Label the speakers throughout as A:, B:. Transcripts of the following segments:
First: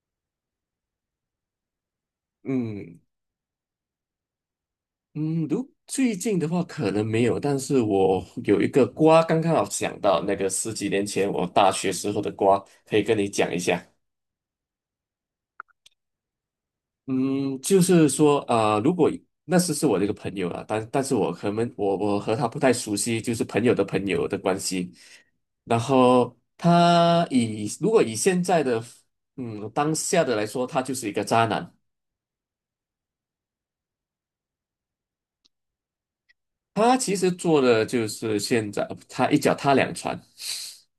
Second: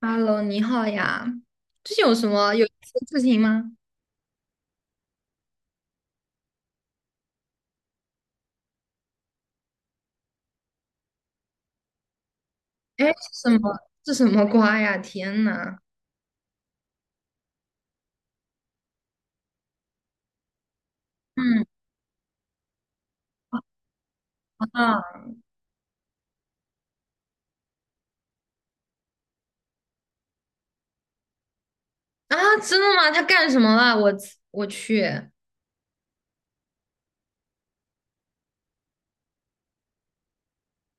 A: Hello，你好呀，最近有什么有意思
B: 嗯
A: 的事情吗？
B: 嗯，如最近的话可能没有，但是我有一个瓜，刚刚好想到那个十几年前我大学时候的瓜，可以
A: 哎，
B: 跟你
A: 是
B: 讲
A: 什
B: 一
A: 么？
B: 下。
A: 是什么瓜呀？天呐！
B: 嗯，就是说，那时是我的一个朋友了，但是我可
A: 嗯
B: 能我我和他不太熟悉，就是朋友的朋友的关系。
A: 啊
B: 然后他以如果以现在的嗯当下的来说，他就是一个渣男。
A: 啊，真的吗？他干什么了？我去，
B: 他其实做的就是现在他一脚踏两船。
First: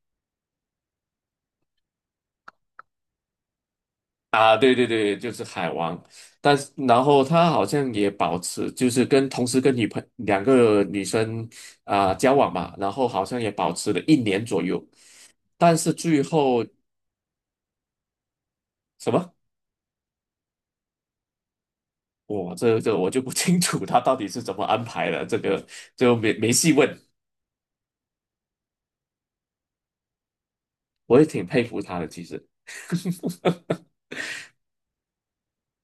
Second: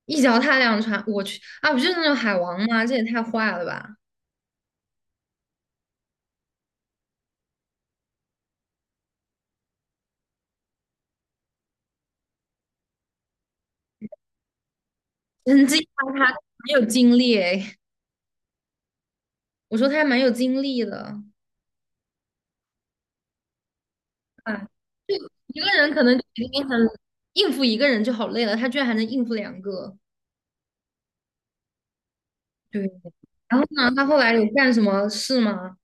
A: 一脚踏两船，我去啊！不就是那种海王吗？这也太坏了吧！
B: 啊，对对对，就是海王，但是然后他好像也保持，就是同时跟两个女生啊、交往嘛，然后好像也保持了一年左右，
A: 人惊
B: 但是
A: 讶
B: 最
A: 他
B: 后
A: 没有精力哎，
B: 什么，
A: 我说他还蛮有精力的。
B: 我这这我就不清楚他到底是怎么
A: 哎，
B: 安排
A: 就
B: 的，这
A: 一
B: 个
A: 个人可
B: 就
A: 能就
B: 没
A: 已
B: 没
A: 经
B: 细
A: 很
B: 问，
A: 应付一个人就好累了，他居然还能应付两个。
B: 我也挺佩服他的，其实。
A: 对。然后呢，他后来有干什么事吗？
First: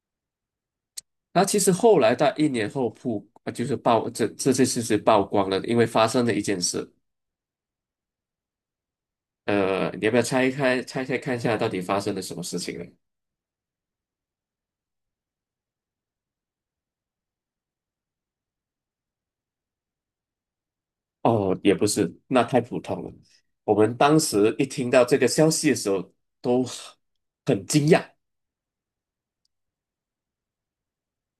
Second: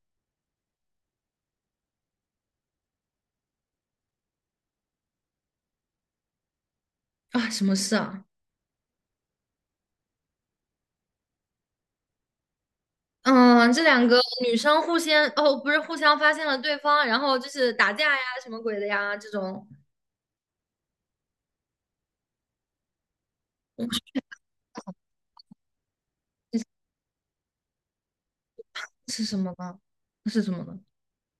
B: 那其实后来在一年后曝，呃就是曝这这这事实曝光了，因为发生了一件事。
A: 啊，什么事啊？
B: 你要不要拆开拆开看一下到底发生了什么事情呢？
A: 嗯，这两个女生互相，哦，不是互相发现了对方，然后就是打架呀，什么鬼的呀，这种，
B: 哦，也不是，那太普通了。我们当时一听到这个消息的时候，都很惊讶。
A: 是什么呢？那是什么呢？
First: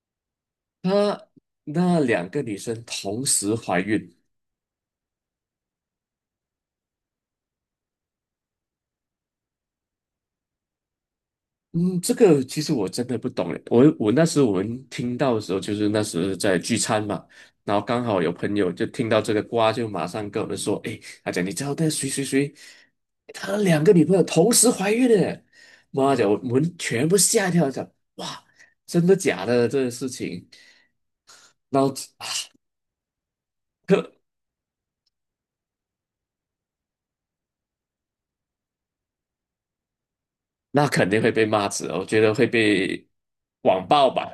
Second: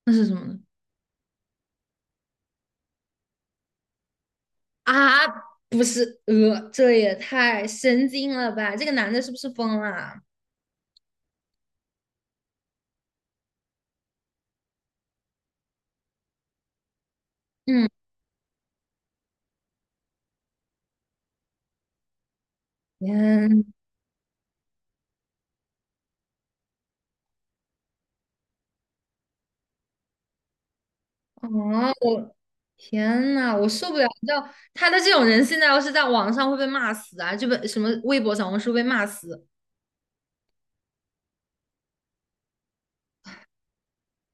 A: 那是什么呢？
B: 她那两个女生同时怀孕，
A: 啊，不是，这也太神经了吧！这个男的是不是疯了啊。
B: 嗯，这个其实我真的不懂诶。那时我们听到的时候，就是那时在聚餐嘛，然后
A: 嗯，
B: 刚好有朋友就听到这个瓜，就马上跟我们说："诶，他讲你知道那谁谁谁，他
A: 天，
B: 两个女朋友同时怀孕了欸。"妈的，我们全部吓一跳，讲哇，真的假的这个事情？
A: 哦，
B: 然后啊，
A: 我天呐，我受不了！
B: 呵
A: 你知道他的这种人，现在要是在网上会被骂死啊，就被什么微博、小红书被骂死。
B: 那肯定会被骂死哦，我觉得会被网暴吧。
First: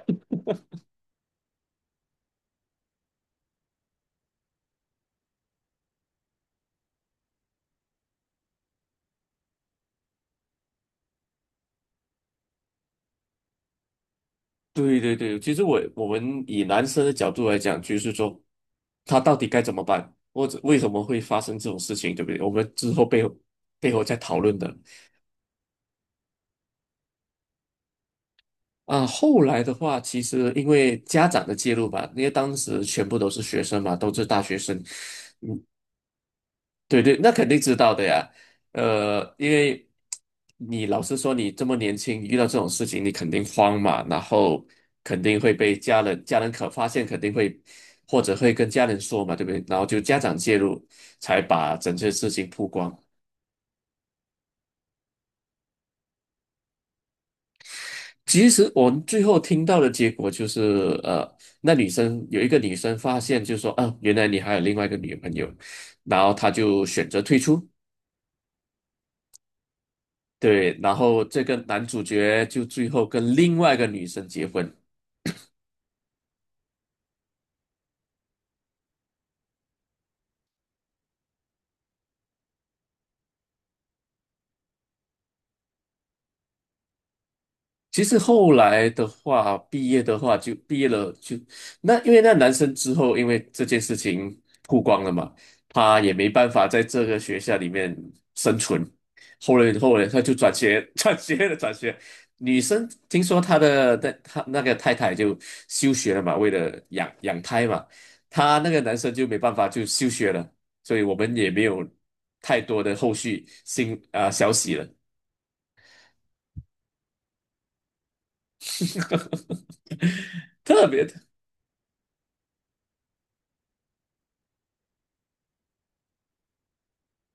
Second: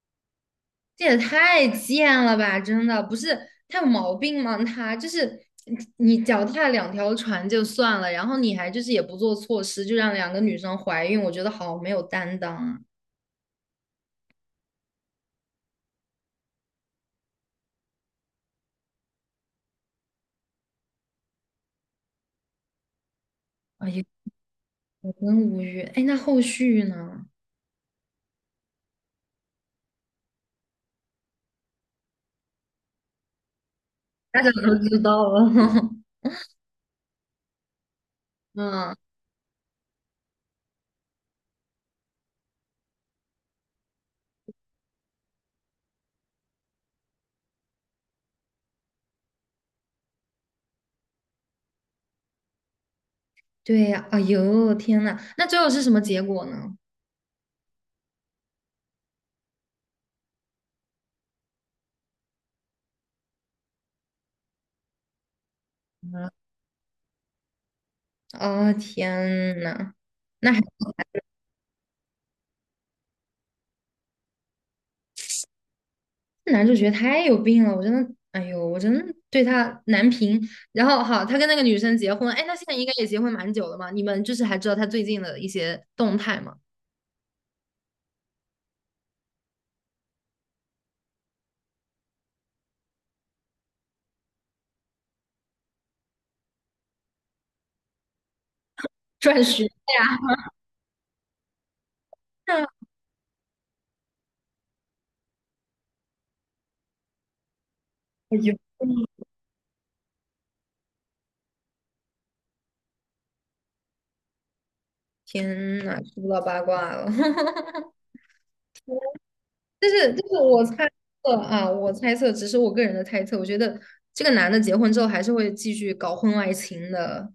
A: 这也太贱了吧！真的不是他有毛病吗？他就是你脚踏两条船就算了，然后你还就是也不做措施，就让两个女生怀孕，我觉得好没有担当啊！
B: 对对对，其实我们以男生的角度来讲，就是说他到底该怎么办，或者为什么会发生这种事情，对不对？我们之后背后
A: 哎
B: 背
A: 呀，
B: 后再讨论的
A: 我真无语。哎，那后续呢？
B: 啊。后来的话，其实因为家长的介入吧，因为当时全部都是学生嘛，都是
A: 大
B: 大
A: 家
B: 学
A: 都
B: 生，
A: 知道了。
B: 对对，那肯定知道的呀。
A: 嗯，
B: 因为你老实说，你这么年轻，遇到这种事情，你肯定慌嘛，然后肯定会被家人可发现，肯定会或者会跟家人说嘛，对不对？然后就家长介入，才把整件事情曝光。
A: 对呀。哎呦，天呐，那最后是什么结果呢？
B: 其实我们最后听到的结果就是，呃，那女生有一个女生发现，就说，啊，原来你还有另外一个女朋友，然后她就选择退出。
A: 哦，天呐，那还。
B: 对，然后这个男主角就最后跟另外一个女生结婚，
A: 男主角太有病了，我真的，哎呦，我真的对他难评。然后好，他跟那个女生结婚，哎，那现在应该也结婚蛮久了嘛？你们就是还知道他最近的一些动态吗？
B: 其实后来的话，毕业的话就毕业了就，那因为那男生之后，因为这件事情曝光了嘛，他也没办法在这个学校里面生存。
A: 转
B: 后
A: 学
B: 来后来他就转学，转学了，转学。女
A: 啊，
B: 生听说他那个太太就休学了嘛，为了养胎嘛，
A: 哎呦，
B: 他那个男生就没办法就休学了，所以我们也没有太多的后续消息了。
A: 天呐，知不到八卦了。但是，就是我 猜
B: 特别
A: 测啊，我猜测，只是我个人的猜测。我觉得这个男的结婚之后还是会继续搞婚外情的。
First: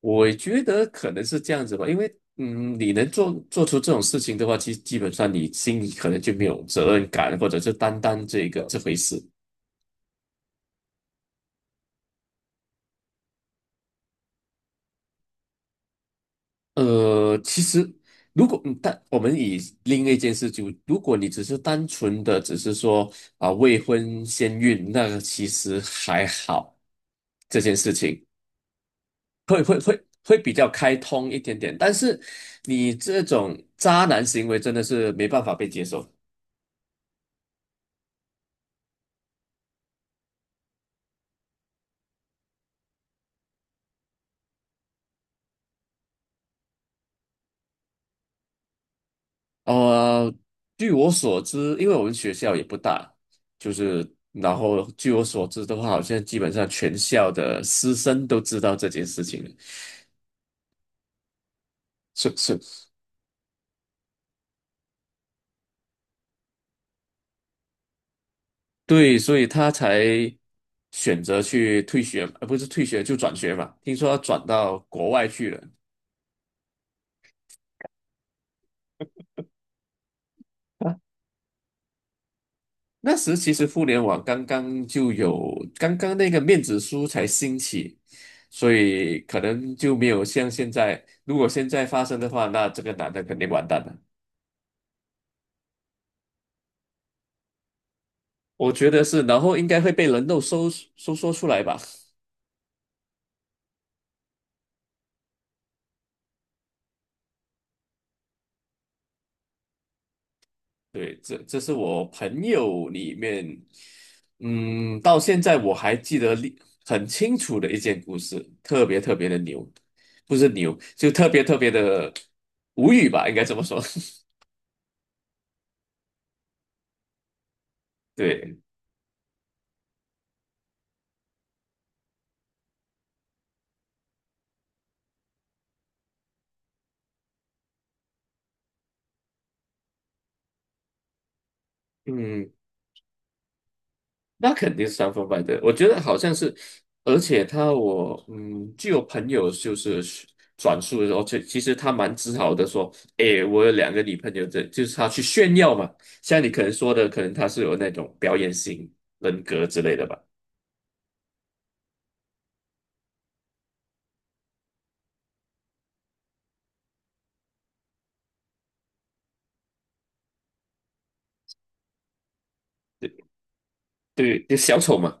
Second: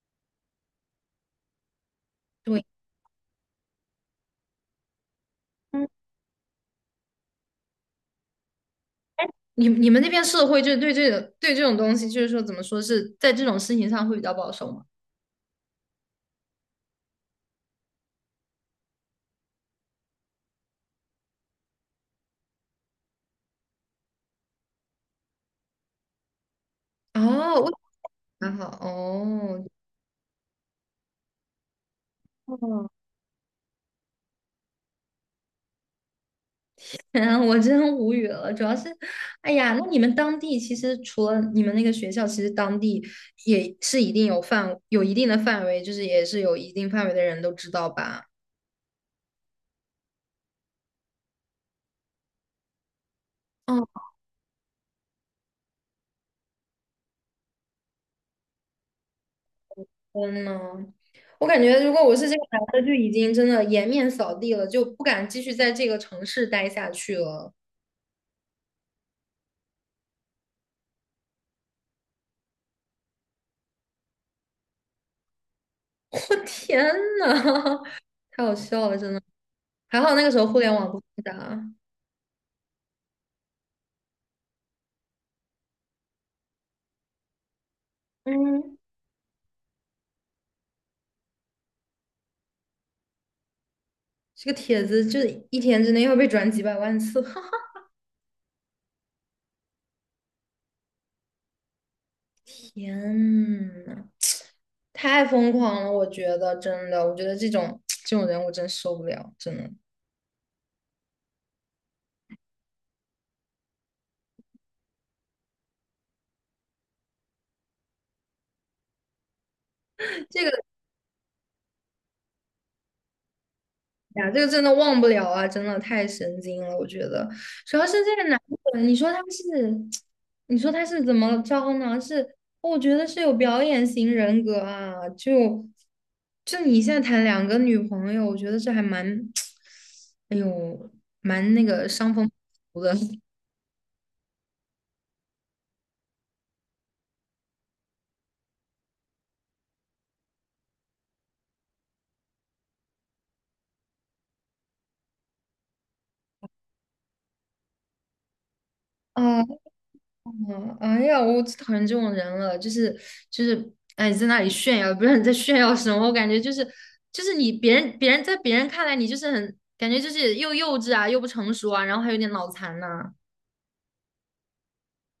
B: 我觉得可能是这样子吧，因为
A: 对，
B: 你能做出这种事情的话，其实基本上你心里
A: 嗯
B: 可能就没有责任感，或者是担当这个这回事。
A: 你你们那边社会就是对这种东西，就是说怎么说是在这种事情上会比较保守吗？
B: 其实如果嗯但我们以另一件事就，如果你只是单纯的说啊未婚先孕，那个其实还好，这
A: 哦，
B: 件事情
A: 还好
B: 会
A: 哦。
B: 会会会比较开通一点点，但是
A: 哦，
B: 你这种渣男行为真的是没办法被接受。
A: 天啊 我真无语了。主要是，哎呀，那你们当地其实除了你们那个学校，其实当地也是一定有范，有一定的范围，就是也是有一定范围的人都知道吧？
B: 呃，据我所知，因为我们学校也不大，就
A: 哦，
B: 是然后据我所知的话，好像基本上全校的师生都知道这件事情了。
A: 天呐，我感觉如果我是这
B: 是
A: 个
B: 是，
A: 男的，就已经真的颜面扫地了，就不敢继续在这个城市待下去了。
B: 对，所以他才选择去退学，不是退学就转学嘛。听说他转到国外去了。
A: 我天呐，太好笑了，真的。还好那个时候互联网
B: 啊，
A: 不发达。
B: 那时其实互联网刚刚就有，刚刚那个面子书才兴起，所
A: 嗯。
B: 以可能就没有像现在，如果现在发生的话，那这个男的肯定完蛋了。
A: 这个帖子就是一天之内要被转几百万次，
B: 我觉得是，然后应该会被人肉搜索出来吧？
A: 天呐，太疯狂了！我觉得真的，我觉得这种人我真受不了，真的。
B: 对，这是我朋友里面，到现在我还记得很清楚的一件故事，特别特别的牛，不
A: 这
B: 是
A: 个
B: 牛，就特别特别的无语吧，应该这么说。
A: 哎呀，这 个真的忘不了啊，真的太神经了，我觉得。主要是这个男
B: 对，
A: 的，你说他是，你说他是怎么着呢？是，我觉得是有表演型人格啊，就你现在谈两个女朋友，我觉得这还蛮，哎呦，蛮那个伤风。
B: 嗯，
A: 的。
B: 那肯定是三分半的，我觉得好像是，而且我据我朋友就是转述的时候，其实他蛮自豪的说，诶，我有两个女朋友这就是他去炫耀嘛。像你可能说的，可能他是有那种表演型 人
A: 啊
B: 格之类的吧，
A: 嗯，哎呀，我最讨厌这种人了，就是，哎，在那里炫耀，不知道你在炫耀什么，我感觉就是你别人在别人看来你就是很感觉就是又幼稚啊，又不成熟啊，然后还有点脑残呐、
B: 对对，就小丑嘛，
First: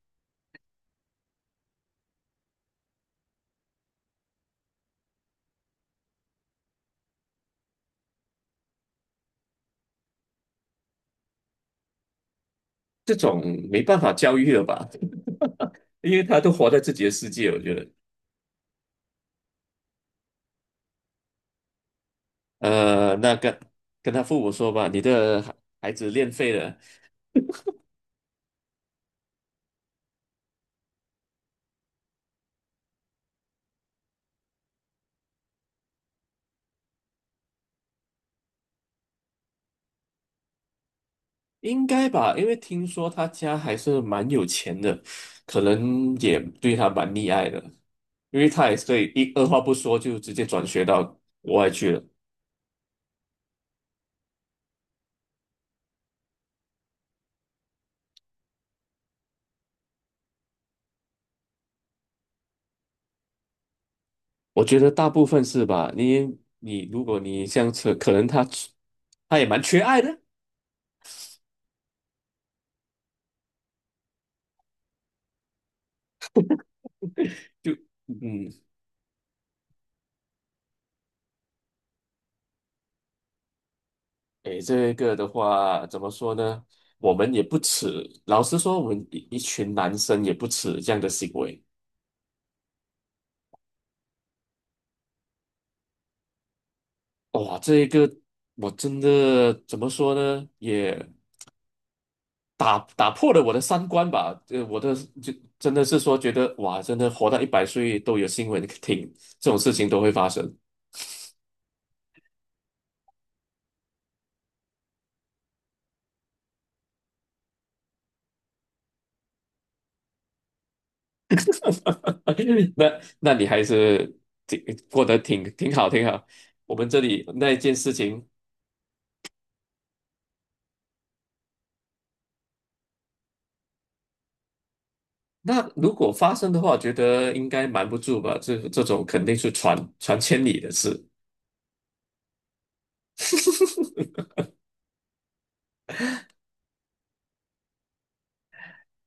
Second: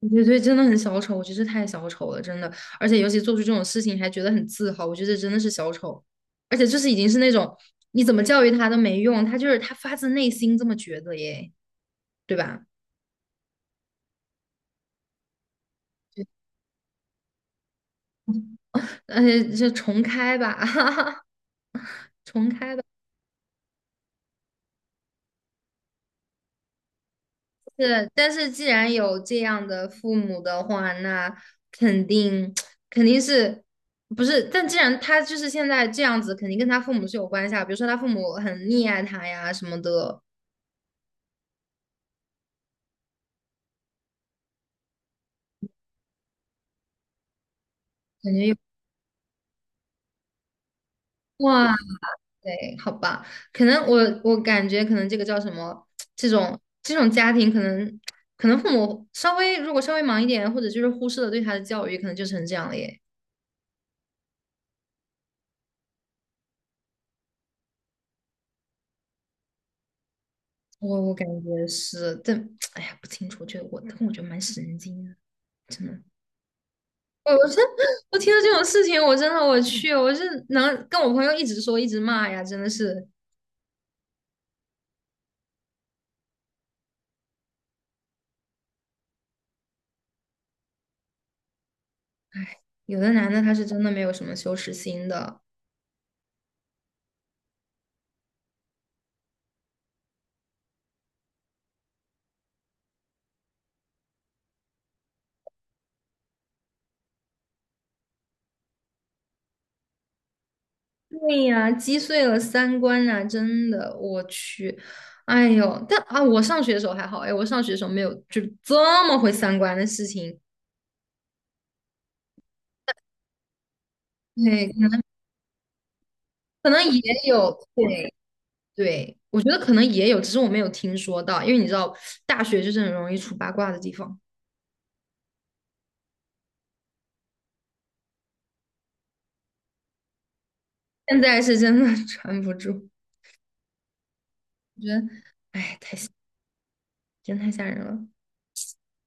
A: 我觉得对，真的很小丑，我觉得这太小丑了，真的，而且尤其做出这种事情还觉得很自豪，我觉得真的是小丑，而且就是已经是那种你怎么教育他都没用，他就是他发自内心这么觉得耶，对吧？
B: 这种没办法教育了吧，因为他都活在自己的世界，我觉得，
A: 而且就重开吧，
B: 那跟他父母说吧，你的孩子练废了。
A: 是，但是既然有这样的父母的话，那肯定 肯定是不是？但既然他就是现在这样子，肯定跟他父母是有关系啊。比如说他父母很溺爱他呀什么的，
B: 应该吧，因为听说他家还是蛮有钱的，可能也对他蛮溺爱的，
A: 感
B: 因
A: 觉
B: 为
A: 有
B: 他也是对一二话不说就直接转学到国外
A: 哇
B: 去了。
A: 对，好吧？可能我感觉可能这个叫什么？这种家庭可能父母稍微如果稍微忙一点，或者就是忽视了对他的教育，可能就成这样了耶。
B: 我觉得大部分是吧？你如果这样子，可能他也蛮缺爱的，
A: 我感觉是，但 哎呀不清楚，我觉得蛮神经的，真的。我真，
B: 就
A: 我听到
B: 嗯
A: 这
B: 嗯，
A: 种事情，我真的我去，我是能跟我朋友一直说一直骂呀，真的是
B: 诶，这个的话怎么说呢？我们也不耻，老实说，我们一群男生也不耻这样的行为。
A: 有的男的他是真的没有什么羞耻心的，
B: 哇，这一个我真的怎么说呢？也。打破了我的三观吧，我的就真的是说觉得哇，真的活到100岁都有新闻听，这种事情都会发生。
A: 对呀，击碎了三观啊，真的，我去，哎呦，但啊，我上学的时候还好，哎，我上学的时候没有这么毁三观的事情，
B: 那你还是挺
A: 对，
B: 过得挺好，挺好。
A: 可
B: 我
A: 能
B: 们
A: 也
B: 这里那
A: 有，
B: 一件事
A: 对
B: 情，
A: 对，我觉得可能也有，只是我没有听说到，因为你知道，大学就是很容易出八卦的地方，
B: 那如果发生的话，觉得应该瞒不住吧？这种肯定是传千里的事，
A: 现在是真的 传不住，我觉得，哎，太。真太吓人了。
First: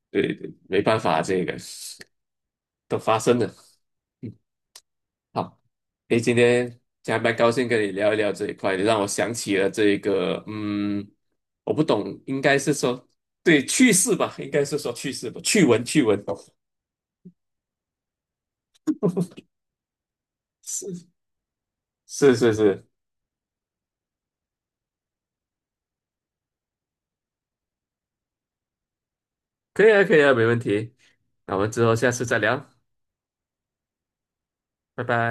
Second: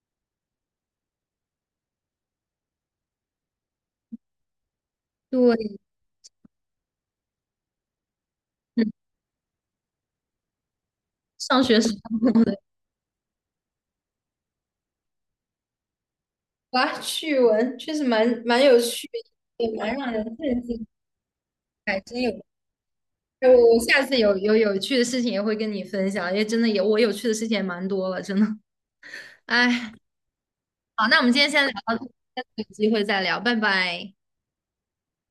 B: 对对，没办法，这个都发生了。嗯，好。
A: 对，
B: 诶，今天加蛮高兴跟你聊一聊这一块，你
A: 嗯，
B: 让我想起了这个，
A: 上
B: 我
A: 学
B: 不
A: 时候
B: 懂，应该是说对趣事吧，应该是说趣事吧，趣闻趣闻，
A: 哇，趣闻确实蛮有趣也蛮让人震惊，
B: 是
A: 还真有。
B: 是是是，
A: 哎我下次有趣的事情也会跟你分享，因为真的有我有趣的事情也蛮多了，真的。
B: 可
A: 哎，
B: 以啊可以啊，没问题，
A: 好，那我们今天
B: 那我
A: 先
B: 们
A: 聊
B: 之后
A: 到这，
B: 下次再
A: 下次有
B: 聊，
A: 机会再聊，拜拜。
B: 拜拜。